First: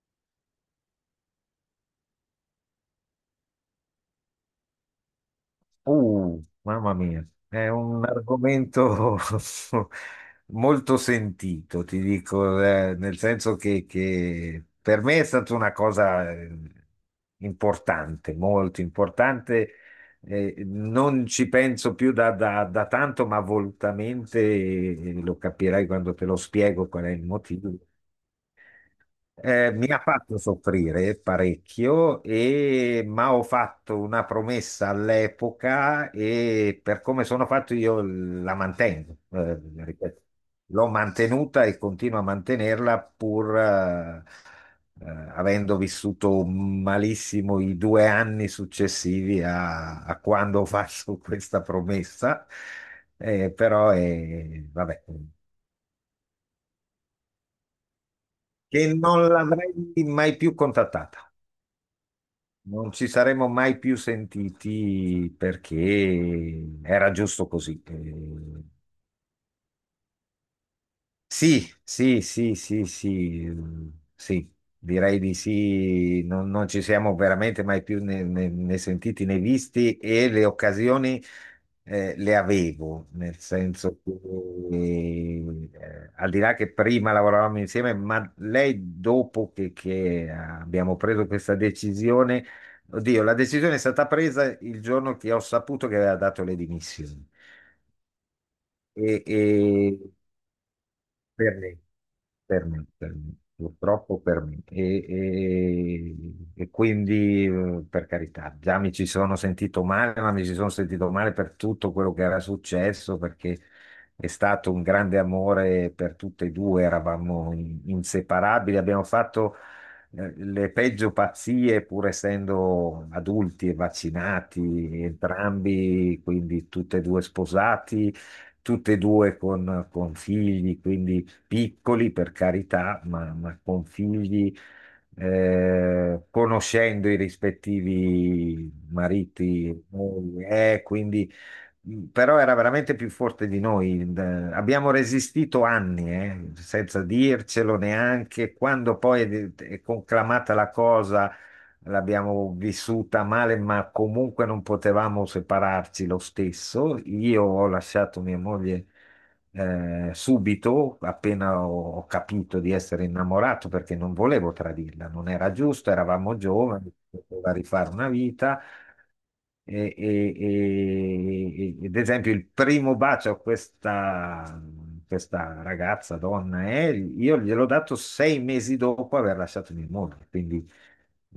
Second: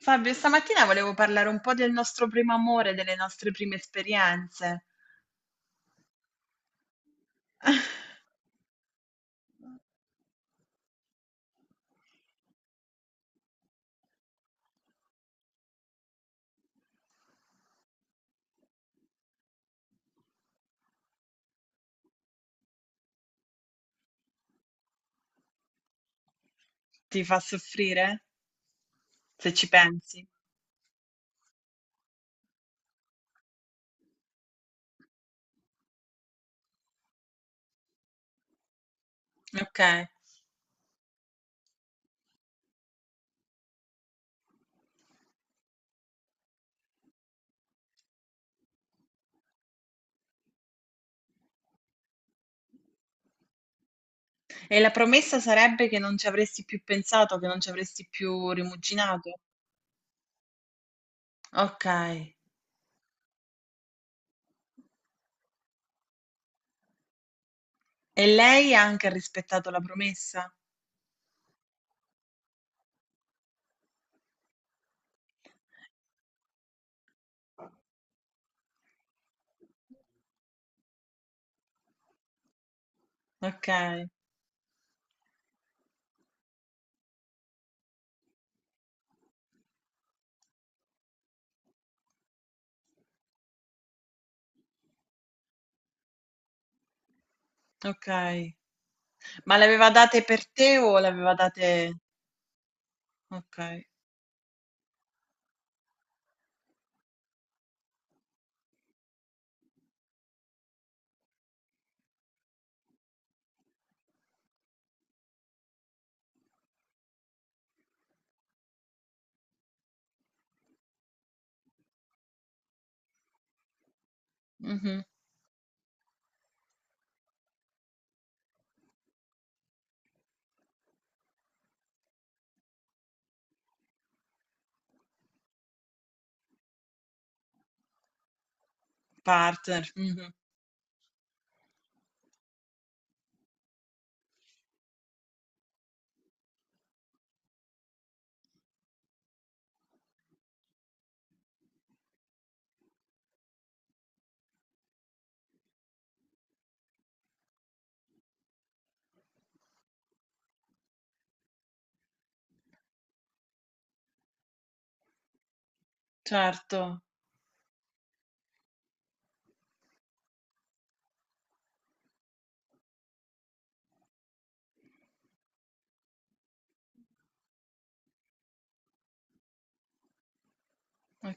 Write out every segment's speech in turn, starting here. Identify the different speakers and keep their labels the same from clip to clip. Speaker 1: Fabio, stamattina volevo parlare un po' del nostro primo amore, delle nostre prime esperienze.
Speaker 2: Mamma mia, è un argomento molto sentito, ti dico, nel senso che per me è stata una cosa importante, molto importante. Non ci penso più da tanto, ma volutamente, lo capirai quando te lo spiego qual è
Speaker 1: Ti
Speaker 2: il
Speaker 1: fa
Speaker 2: motivo.
Speaker 1: soffrire? Se ci
Speaker 2: Mi ha
Speaker 1: pensi.
Speaker 2: fatto soffrire parecchio, ma ho fatto una promessa all'epoca e per come sono fatto io la mantengo.
Speaker 1: Ok.
Speaker 2: Ripeto, l'ho mantenuta e continuo a mantenerla pur eh, avendo vissuto malissimo i 2 anni successivi a quando ho fatto questa promessa. Però,
Speaker 1: E la
Speaker 2: vabbè,
Speaker 1: promessa sarebbe che non ci avresti più pensato, che non ci avresti più
Speaker 2: che non
Speaker 1: rimuginato?
Speaker 2: l'avrei mai più contattata.
Speaker 1: Ok.
Speaker 2: Non ci saremmo mai più sentiti perché era giusto così.
Speaker 1: E lei ha anche rispettato la promessa?
Speaker 2: Sì, sì, sì, sì, sì, mm, sì, direi di sì, non ci siamo veramente mai più né sentiti né visti e le occasioni le avevo, nel
Speaker 1: Ok,
Speaker 2: senso che al di là che prima lavoravamo insieme, ma lei dopo che abbiamo preso questa decisione, oddio, la decisione è stata presa il giorno che ho saputo che aveva dato le dimissioni.
Speaker 1: ok. Ma le aveva
Speaker 2: E,
Speaker 1: date per te o le aveva
Speaker 2: per
Speaker 1: date...
Speaker 2: me, per me, per me,
Speaker 1: Ok.
Speaker 2: purtroppo per me. E quindi, per carità, già mi ci sono sentito male, ma mi ci sono sentito male per tutto quello che era successo, perché è stato un grande amore per tutte e due, eravamo inseparabili, abbiamo fatto le peggio pazzie, pur essendo adulti e
Speaker 1: Mhm.
Speaker 2: vaccinati entrambi, quindi tutte e due sposati, tutte e due con figli, quindi piccoli per carità, ma con figli, conoscendo i rispettivi mariti e
Speaker 1: Partner. Mhm.
Speaker 2: mogli, quindi però era veramente più forte di noi. Abbiamo resistito anni, senza dircelo neanche. Quando poi è conclamata la cosa, l'abbiamo vissuta male, ma comunque non potevamo separarci lo stesso. Io ho lasciato mia moglie subito, appena ho capito di essere innamorato, perché non volevo tradirla, non era giusto, eravamo giovani,
Speaker 1: Certo.
Speaker 2: poteva rifare una vita. Ed esempio, il primo bacio a questa ragazza, donna, io gliel'ho dato 6 mesi dopo aver lasciato mia moglie, quindi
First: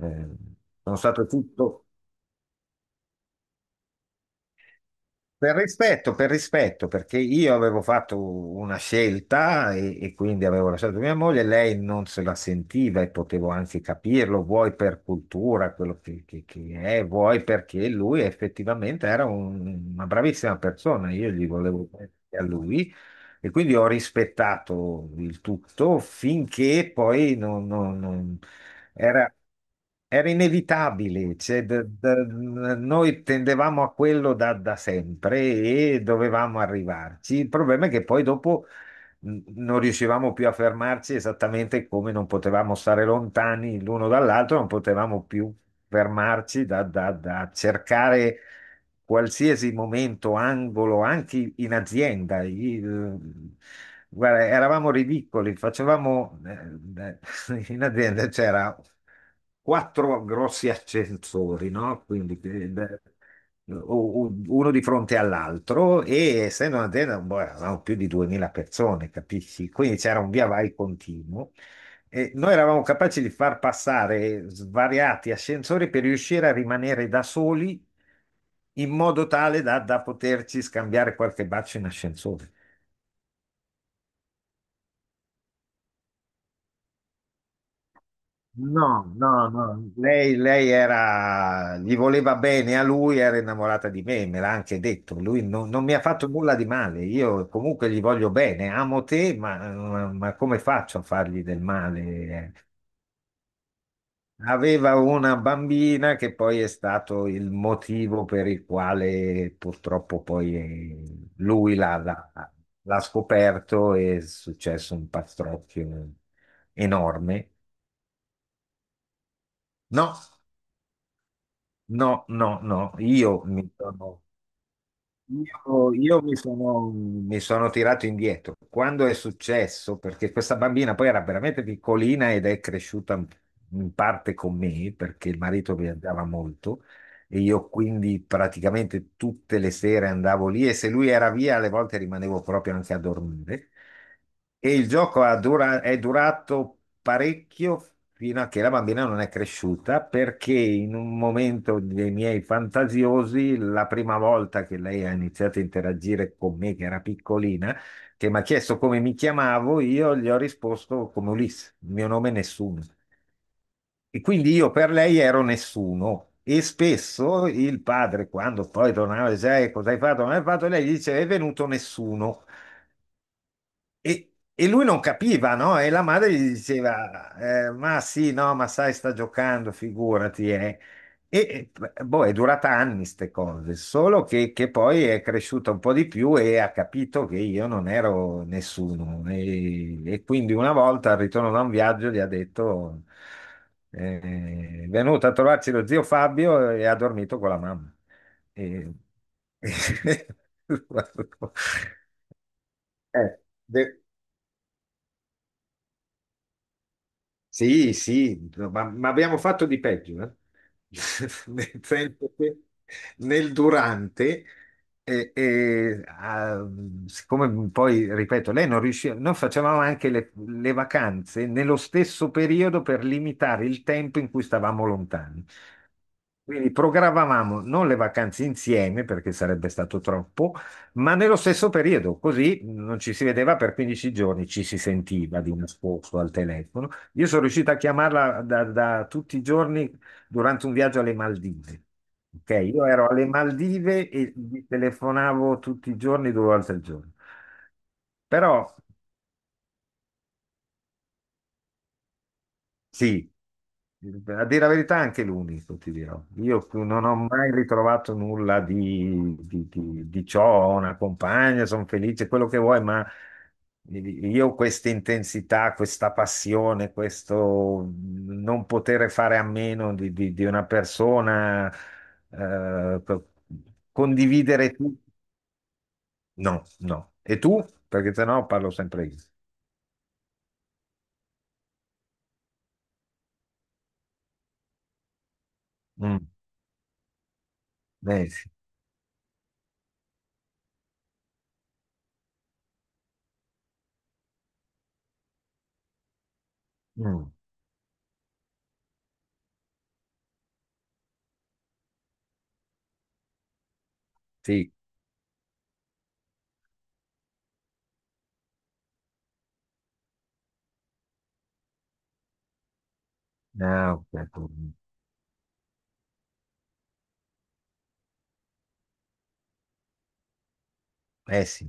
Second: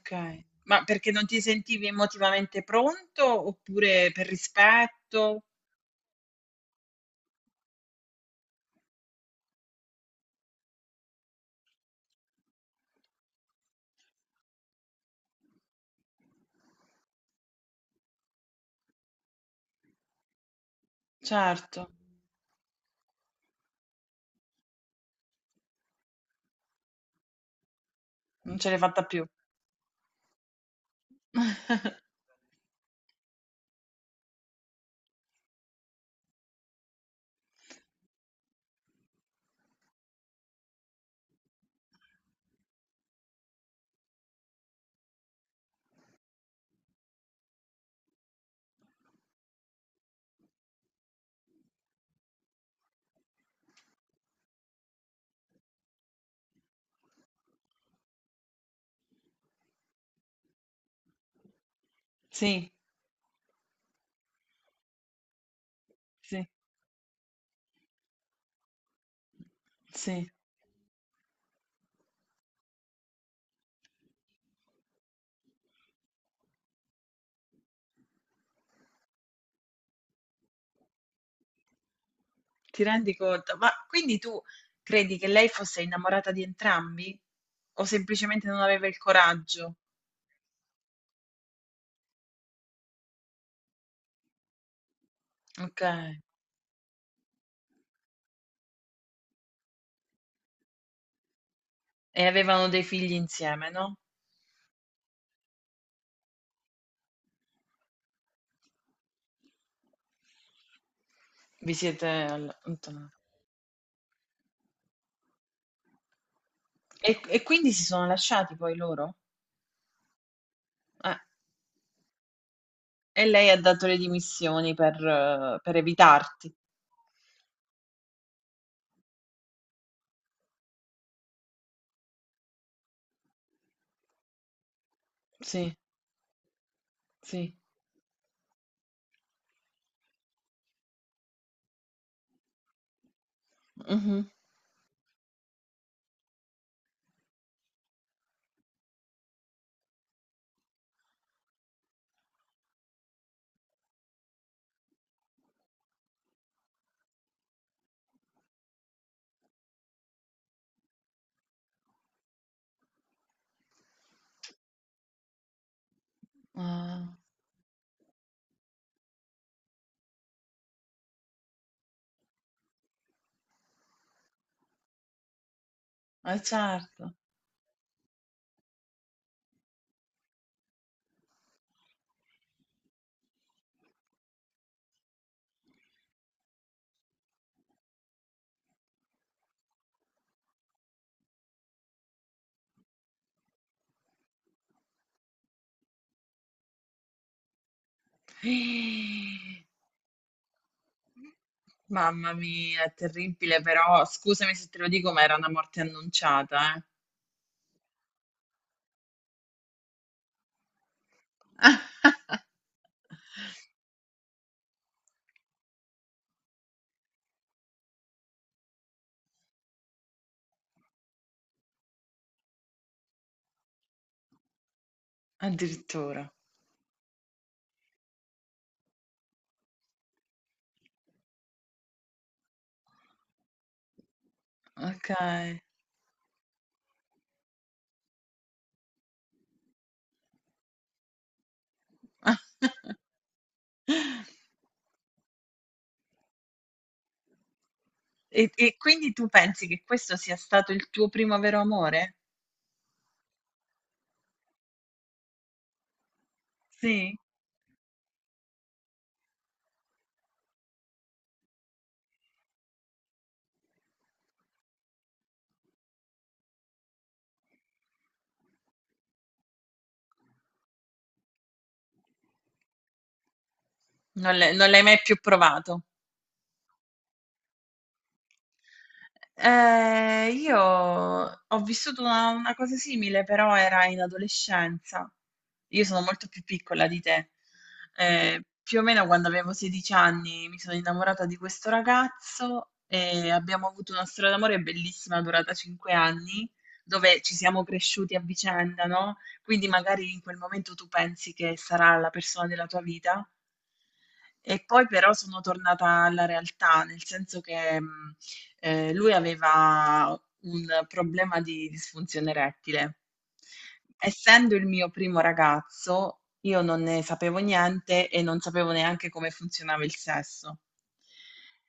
Speaker 2: eh,
Speaker 1: Ma
Speaker 2: sono
Speaker 1: perché non
Speaker 2: stato
Speaker 1: ti
Speaker 2: tutto.
Speaker 1: sentivi emotivamente pronto, oppure per rispetto?
Speaker 2: Per rispetto, perché io avevo fatto una scelta e quindi avevo lasciato mia moglie, lei non se la sentiva e potevo anche capirlo, vuoi per cultura, quello che è, vuoi perché lui effettivamente era una bravissima persona, io gli
Speaker 1: Certo,
Speaker 2: volevo bene a lui e quindi ho rispettato il tutto finché poi non
Speaker 1: non ce l'hai fatta più.
Speaker 2: era, era inevitabile, cioè, noi tendevamo a quello da sempre e dovevamo arrivarci. Il problema è che poi dopo non riuscivamo più a fermarci esattamente come non potevamo stare lontani l'uno dall'altro, non potevamo più fermarci da cercare qualsiasi momento, angolo, anche in azienda. Guarda, eravamo ridicoli, facevamo in azienda c'era quattro grossi ascensori, no? Quindi
Speaker 1: Sì,
Speaker 2: uno di fronte all'altro e
Speaker 1: sì,
Speaker 2: essendo un'azienda boh, eravamo più di 2000 persone, capisci? Quindi c'era
Speaker 1: sì,
Speaker 2: un via vai continuo. E noi eravamo capaci di far passare svariati ascensori per riuscire a rimanere da soli in modo tale da poterci scambiare qualche bacio in ascensore.
Speaker 1: ti rendi conto? Ma quindi tu credi che lei fosse innamorata di entrambi? O semplicemente non aveva il
Speaker 2: No, no,
Speaker 1: coraggio?
Speaker 2: no, lei era, gli voleva bene a lui, era innamorata di me, me l'ha anche detto, lui non mi ha
Speaker 1: Okay.
Speaker 2: fatto nulla di male, io comunque gli voglio bene, amo te, ma come faccio a fargli del
Speaker 1: E
Speaker 2: male?
Speaker 1: avevano dei figli insieme, no?
Speaker 2: Aveva una bambina che poi è stato il motivo per il quale purtroppo poi
Speaker 1: Vi
Speaker 2: lui
Speaker 1: siete
Speaker 2: l'ha
Speaker 1: allontanati.
Speaker 2: scoperto e è successo un pastrocchio
Speaker 1: E
Speaker 2: enorme.
Speaker 1: quindi si sono lasciati poi loro?
Speaker 2: No,
Speaker 1: Eh.
Speaker 2: no, no, no,
Speaker 1: E lei ha dato le dimissioni per
Speaker 2: io
Speaker 1: evitarti.
Speaker 2: mi sono tirato indietro. Quando è successo, perché questa bambina poi era veramente piccolina ed è cresciuta in parte con me, perché il
Speaker 1: Sì,
Speaker 2: marito viaggiava molto, e
Speaker 1: sì.
Speaker 2: io quindi praticamente tutte le sere andavo lì e se lui era via, alle volte rimanevo proprio anche a dormire.
Speaker 1: Mh-mh.
Speaker 2: E il gioco è durato parecchio fino a che la bambina non è cresciuta, perché in un momento dei miei fantasiosi, la prima volta che lei ha iniziato a interagire con me, che era piccolina, che mi ha chiesto come mi chiamavo, io gli ho risposto come Ulisse: il mio nome è nessuno. E quindi io per lei ero nessuno e
Speaker 1: Ah.
Speaker 2: spesso il padre, quando poi tornava, diceva, cosa hai fatto? Non hai fatto?" Lei gli diceva, è venuto nessuno. E lui non capiva, no? E la madre
Speaker 1: Eh,
Speaker 2: gli
Speaker 1: certo.
Speaker 2: diceva, "Eh, ma sì, no, ma sai, sta giocando, figurati, eh." E, boh, è durata anni queste cose, solo che poi è cresciuta un po' di più e ha capito che io non ero nessuno. E quindi una volta al ritorno da un viaggio gli ha detto, è venuto a trovarci lo zio Fabio e ha dormito con la mamma. E-
Speaker 1: Mamma mia, è
Speaker 2: Eh,
Speaker 1: terribile,
Speaker 2: de-
Speaker 1: però scusami se te lo dico, ma era una morte annunciata, eh.
Speaker 2: Sì, sì, no, ma abbiamo fatto di peggio, eh. Nel senso che nel durante, eh, eh, ah, siccome poi, ripeto, lei non riusciva, noi facevamo anche le vacanze nello stesso periodo per limitare il tempo in cui stavamo lontani.
Speaker 1: Addirittura.
Speaker 2: Quindi programmavamo non le vacanze insieme perché sarebbe stato troppo, ma nello stesso periodo, così non ci si vedeva per 15 giorni, ci si sentiva di
Speaker 1: Okay.
Speaker 2: nascosto al telefono. Io sono riuscito a chiamarla da tutti i giorni durante un viaggio alle Maldive. Ok, io ero alle Maldive e gli telefonavo tutti i giorni, due volte al giorno.
Speaker 1: E
Speaker 2: Però
Speaker 1: e quindi tu pensi che questo sia stato il tuo primo vero amore?
Speaker 2: Sì, a dire la verità anche l'unico, ti dirò. Io non ho
Speaker 1: Sì?
Speaker 2: mai ritrovato nulla di ciò, ho una compagna, sono felice, quello che vuoi, ma io questa intensità, questa passione, questo non poter fare a meno di una persona, eh, co-
Speaker 1: Non l'hai non
Speaker 2: condividere
Speaker 1: l'hai mai
Speaker 2: tutto,
Speaker 1: più provato?
Speaker 2: no, no. E tu? Perché sennò parlo sempre io.
Speaker 1: Io ho vissuto una cosa simile, però era in adolescenza. Io sono
Speaker 2: Mm,
Speaker 1: molto più piccola di te.
Speaker 2: eh sì.
Speaker 1: Più o meno quando avevo 16 anni mi sono innamorata di questo ragazzo e abbiamo avuto una storia d'amore bellissima durata 5 anni, dove
Speaker 2: Mm,
Speaker 1: ci siamo cresciuti a vicenda, no? Quindi magari in quel momento tu pensi che sarà la persona della tua vita. E
Speaker 2: sì.
Speaker 1: poi però sono tornata alla realtà, nel senso che lui aveva un problema di disfunzione erettile.
Speaker 2: Ah, ok.
Speaker 1: Essendo il mio primo ragazzo, io non ne sapevo niente e non sapevo neanche come funzionava il sesso.
Speaker 2: Eh sì,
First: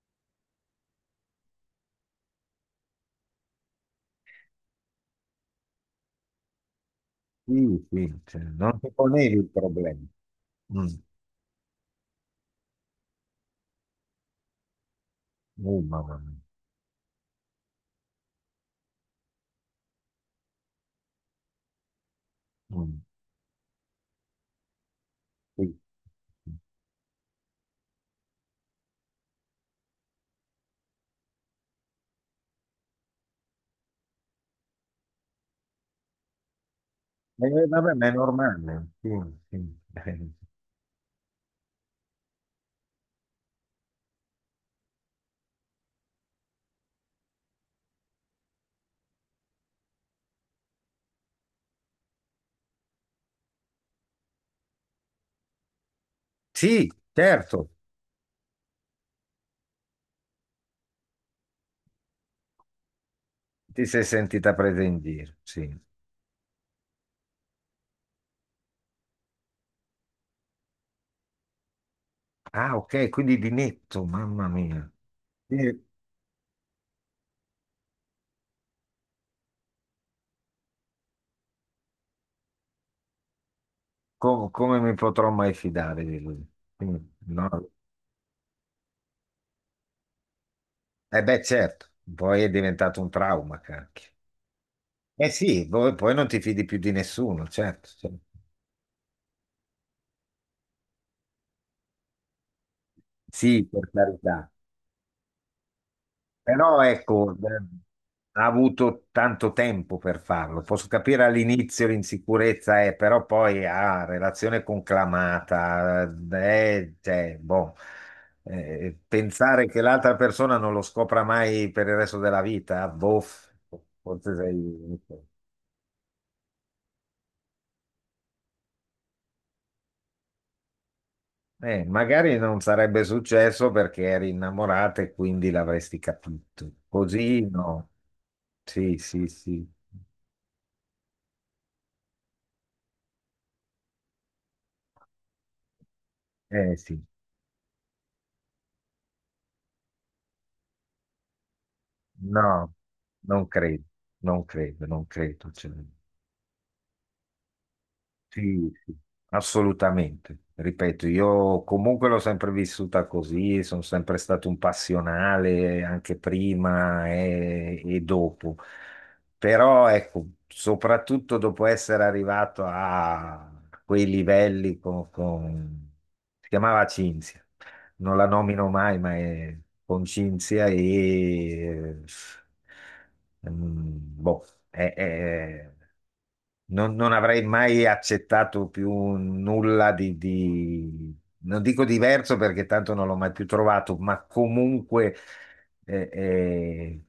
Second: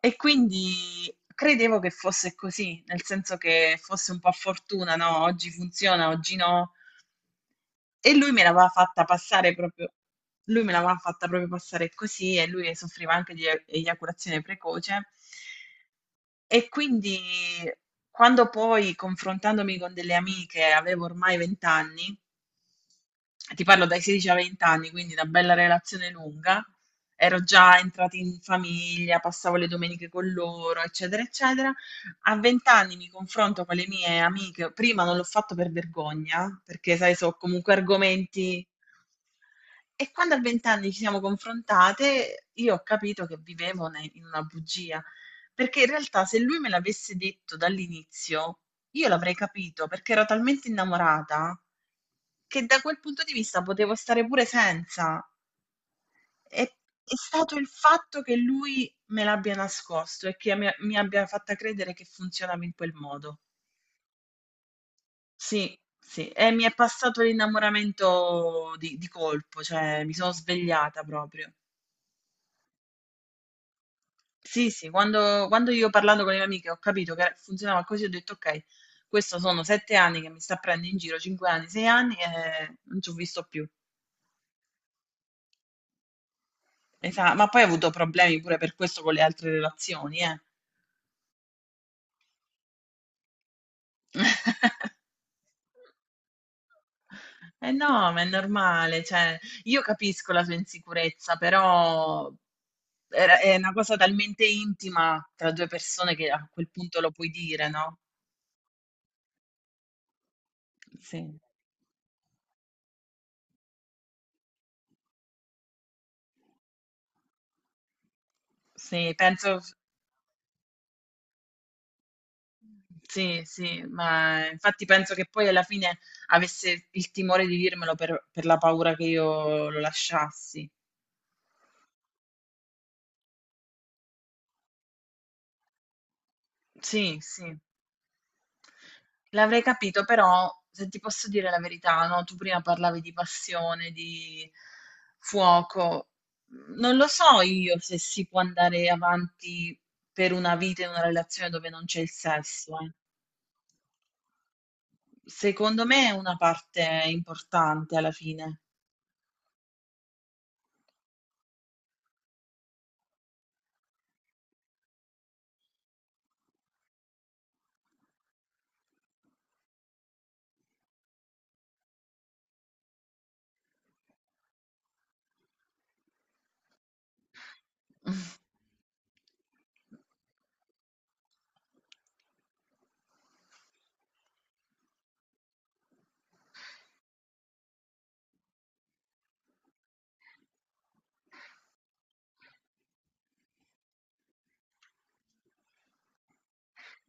Speaker 1: E quindi credevo che fosse così, nel senso che fosse un po' a fortuna, no? Oggi funziona, oggi no.
Speaker 2: sì,
Speaker 1: E
Speaker 2: sì, cioè, non ti ponevi il problema.
Speaker 1: lui me
Speaker 2: Mm,
Speaker 1: l'aveva fatta proprio passare così e lui soffriva anche di eiaculazione precoce.
Speaker 2: oh, mamma mia.
Speaker 1: E quindi quando poi, confrontandomi con delle amiche, avevo ormai 20 anni,
Speaker 2: Mm,
Speaker 1: ti parlo dai 16 ai 20 anni, quindi una bella
Speaker 2: sì.
Speaker 1: relazione lunga, ero già entrata in famiglia, passavo le domeniche con loro, eccetera, eccetera. A 20 anni mi confronto con le mie amiche, prima non l'ho fatto per vergogna, perché sai, so comunque
Speaker 2: Vabbè, ma è
Speaker 1: argomenti,
Speaker 2: normale. Sì, sì.
Speaker 1: e quando a 20 anni ci siamo confrontate, io ho capito che vivevo in una bugia, perché in realtà se lui me l'avesse detto dall'inizio, io l'avrei capito, perché ero talmente innamorata che da quel punto di vista potevo stare pure senza. E
Speaker 2: Sì,
Speaker 1: è stato il
Speaker 2: certo,
Speaker 1: fatto che lui me l'abbia nascosto e che mi abbia fatta credere che funzionava in quel modo.
Speaker 2: ti sei sentita presa in giro. Sì.
Speaker 1: Sì, sì, e mi è passato l'innamoramento di colpo, cioè mi sono svegliata proprio.
Speaker 2: Ah, ok, quindi di netto, mamma
Speaker 1: Sì, sì,
Speaker 2: mia.
Speaker 1: quando,
Speaker 2: Sì,
Speaker 1: quando io parlando con le mie amiche ho capito che funzionava così, ho detto ok, questo sono 7 anni che mi sta prendendo in giro, 5 anni, 6 anni, e non ci ho visto più.
Speaker 2: come mi potrò mai fidare di lui? Mm,
Speaker 1: Ma
Speaker 2: no.
Speaker 1: poi ho avuto problemi pure per questo con le altre relazioni, eh.
Speaker 2: Eh beh, certo, poi è diventato un trauma, cacchio. Eh sì, poi non ti fidi più di nessuno,
Speaker 1: Eh
Speaker 2: certo.
Speaker 1: no,
Speaker 2: Certo.
Speaker 1: ma è normale, cioè, io capisco la sua insicurezza, però è
Speaker 2: Sì,
Speaker 1: una
Speaker 2: per
Speaker 1: cosa talmente
Speaker 2: carità.
Speaker 1: intima tra due persone che a quel
Speaker 2: Però
Speaker 1: punto lo puoi
Speaker 2: ecco,
Speaker 1: dire, no?
Speaker 2: ha avuto tanto tempo per farlo. Posso capire
Speaker 1: Sì,
Speaker 2: all'inizio l'insicurezza, però poi ha relazione conclamata. Cioè, boh,
Speaker 1: sì, penso
Speaker 2: pensare che l'altra persona non lo scopra mai per il resto della vita, boh,
Speaker 1: Sì, sì,
Speaker 2: forse
Speaker 1: ma infatti
Speaker 2: sei...
Speaker 1: penso che poi alla fine avesse il timore di dirmelo per la paura che io lo lasciassi.
Speaker 2: Magari non sarebbe successo perché eri innamorata e quindi l'avresti capito.
Speaker 1: Sì,
Speaker 2: Così
Speaker 1: sì,
Speaker 2: no. Sì, sì,
Speaker 1: l'avrei
Speaker 2: sì.
Speaker 1: capito, però se ti posso dire la verità, no? Tu prima parlavi di passione, di fuoco. Non
Speaker 2: Sì.
Speaker 1: lo so io se si può andare avanti per una vita in una relazione dove non c'è il
Speaker 2: No,
Speaker 1: sesso, eh.
Speaker 2: non credo, non credo, non credo. Cioè,
Speaker 1: Secondo me è una parte importante alla fine.
Speaker 2: sì, sì, assolutamente. Ripeto, io comunque l'ho sempre vissuta così, sono sempre stato un passionale anche prima e dopo. Però ecco, soprattutto dopo essere arrivato a quei livelli con... Si chiamava Cinzia, non la nomino mai, ma è con Cinzia e... eh, mm, boh, è- è- non avrei mai accettato più nulla non dico diverso perché tanto non l'ho mai più trovato, ma comunque eh, eh,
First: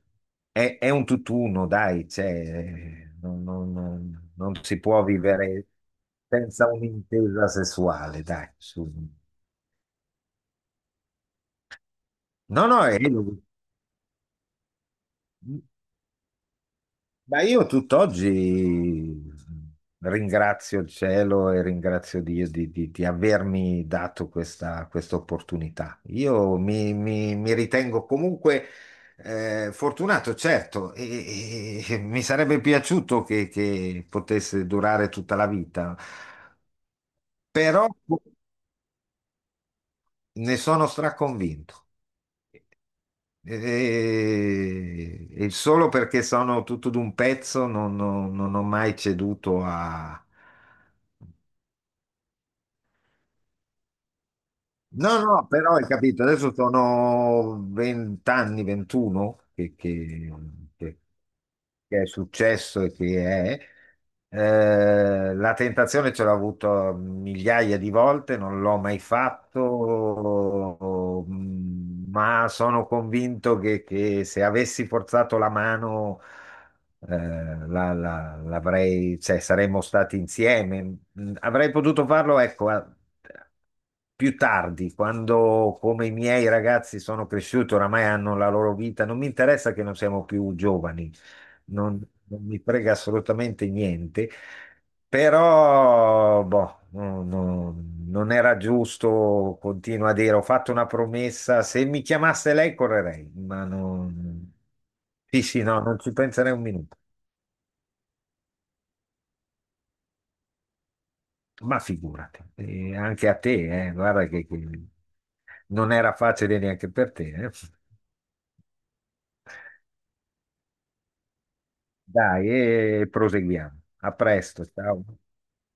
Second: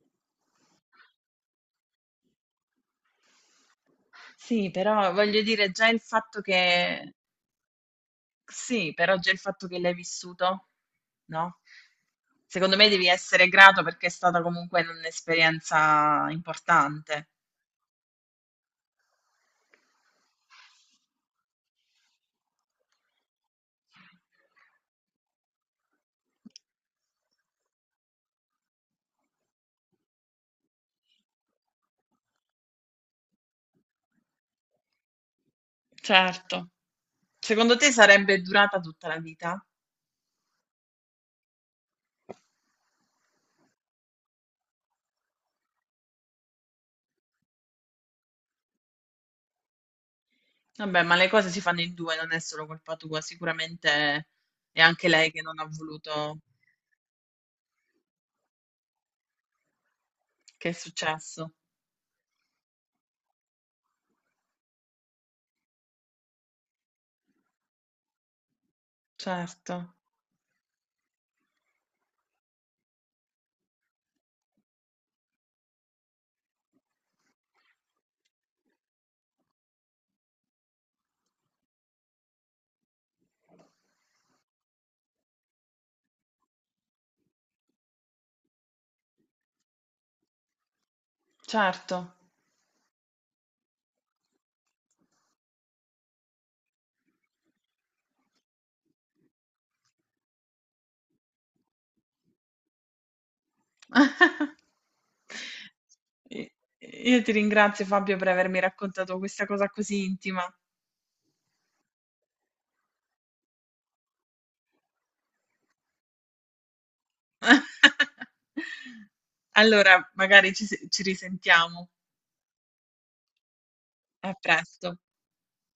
Speaker 2: è un tutt'uno, dai, cioè, non
Speaker 1: Sì,
Speaker 2: si può
Speaker 1: però voglio
Speaker 2: vivere
Speaker 1: dire già il fatto
Speaker 2: senza
Speaker 1: che...
Speaker 2: un'intesa sessuale, dai.
Speaker 1: Sì, però già il fatto che l'hai vissuto, no?
Speaker 2: No,
Speaker 1: Secondo
Speaker 2: no,
Speaker 1: me devi essere grato perché è stata comunque un'esperienza importante.
Speaker 2: ma io tutt'oggi ringrazio il cielo e ringrazio Dio di avermi dato questa opportunità. Io mi ritengo comunque fortunato, certo, e mi sarebbe piaciuto che potesse durare tutta la vita,
Speaker 1: Certo. Secondo
Speaker 2: però
Speaker 1: te sarebbe durata tutta la vita?
Speaker 2: ne sono straconvinto. E solo perché sono tutto d'un pezzo non ho mai ceduto a...
Speaker 1: Vabbè, ma le cose si fanno in due, non è solo colpa tua, sicuramente è anche
Speaker 2: No,
Speaker 1: lei che
Speaker 2: no,
Speaker 1: non ha
Speaker 2: però hai capito,
Speaker 1: voluto,
Speaker 2: adesso sono 20 anni, 21
Speaker 1: che è
Speaker 2: che-
Speaker 1: successo.
Speaker 2: che è successo e che è. La tentazione ce l'ho avuto migliaia di volte, non l'ho mai
Speaker 1: Certo,
Speaker 2: fatto, ma sono convinto che se avessi forzato la mano, l'avrei, cioè, saremmo stati insieme. Mm, avrei potuto farlo, ecco, più tardi, quando come i miei ragazzi sono cresciuti, oramai hanno la loro vita, non mi interessa che non siamo più giovani, non,
Speaker 1: certo.
Speaker 2: non mi frega assolutamente niente, però boh, non era giusto, continuo a dire, ho fatto una promessa, se mi chiamasse lei correrei, ma non... Sì, sì, no, non ci
Speaker 1: I
Speaker 2: penserei un minuto.
Speaker 1: io ti ringrazio, Fabio, per avermi raccontato questa cosa così intima.
Speaker 2: Ma figurati, anche a te, guarda che non era facile neanche per te, eh.
Speaker 1: Allora, magari ci se ci risentiamo.
Speaker 2: Dai, e proseguiamo. A
Speaker 1: A
Speaker 2: presto,
Speaker 1: presto.
Speaker 2: ciao.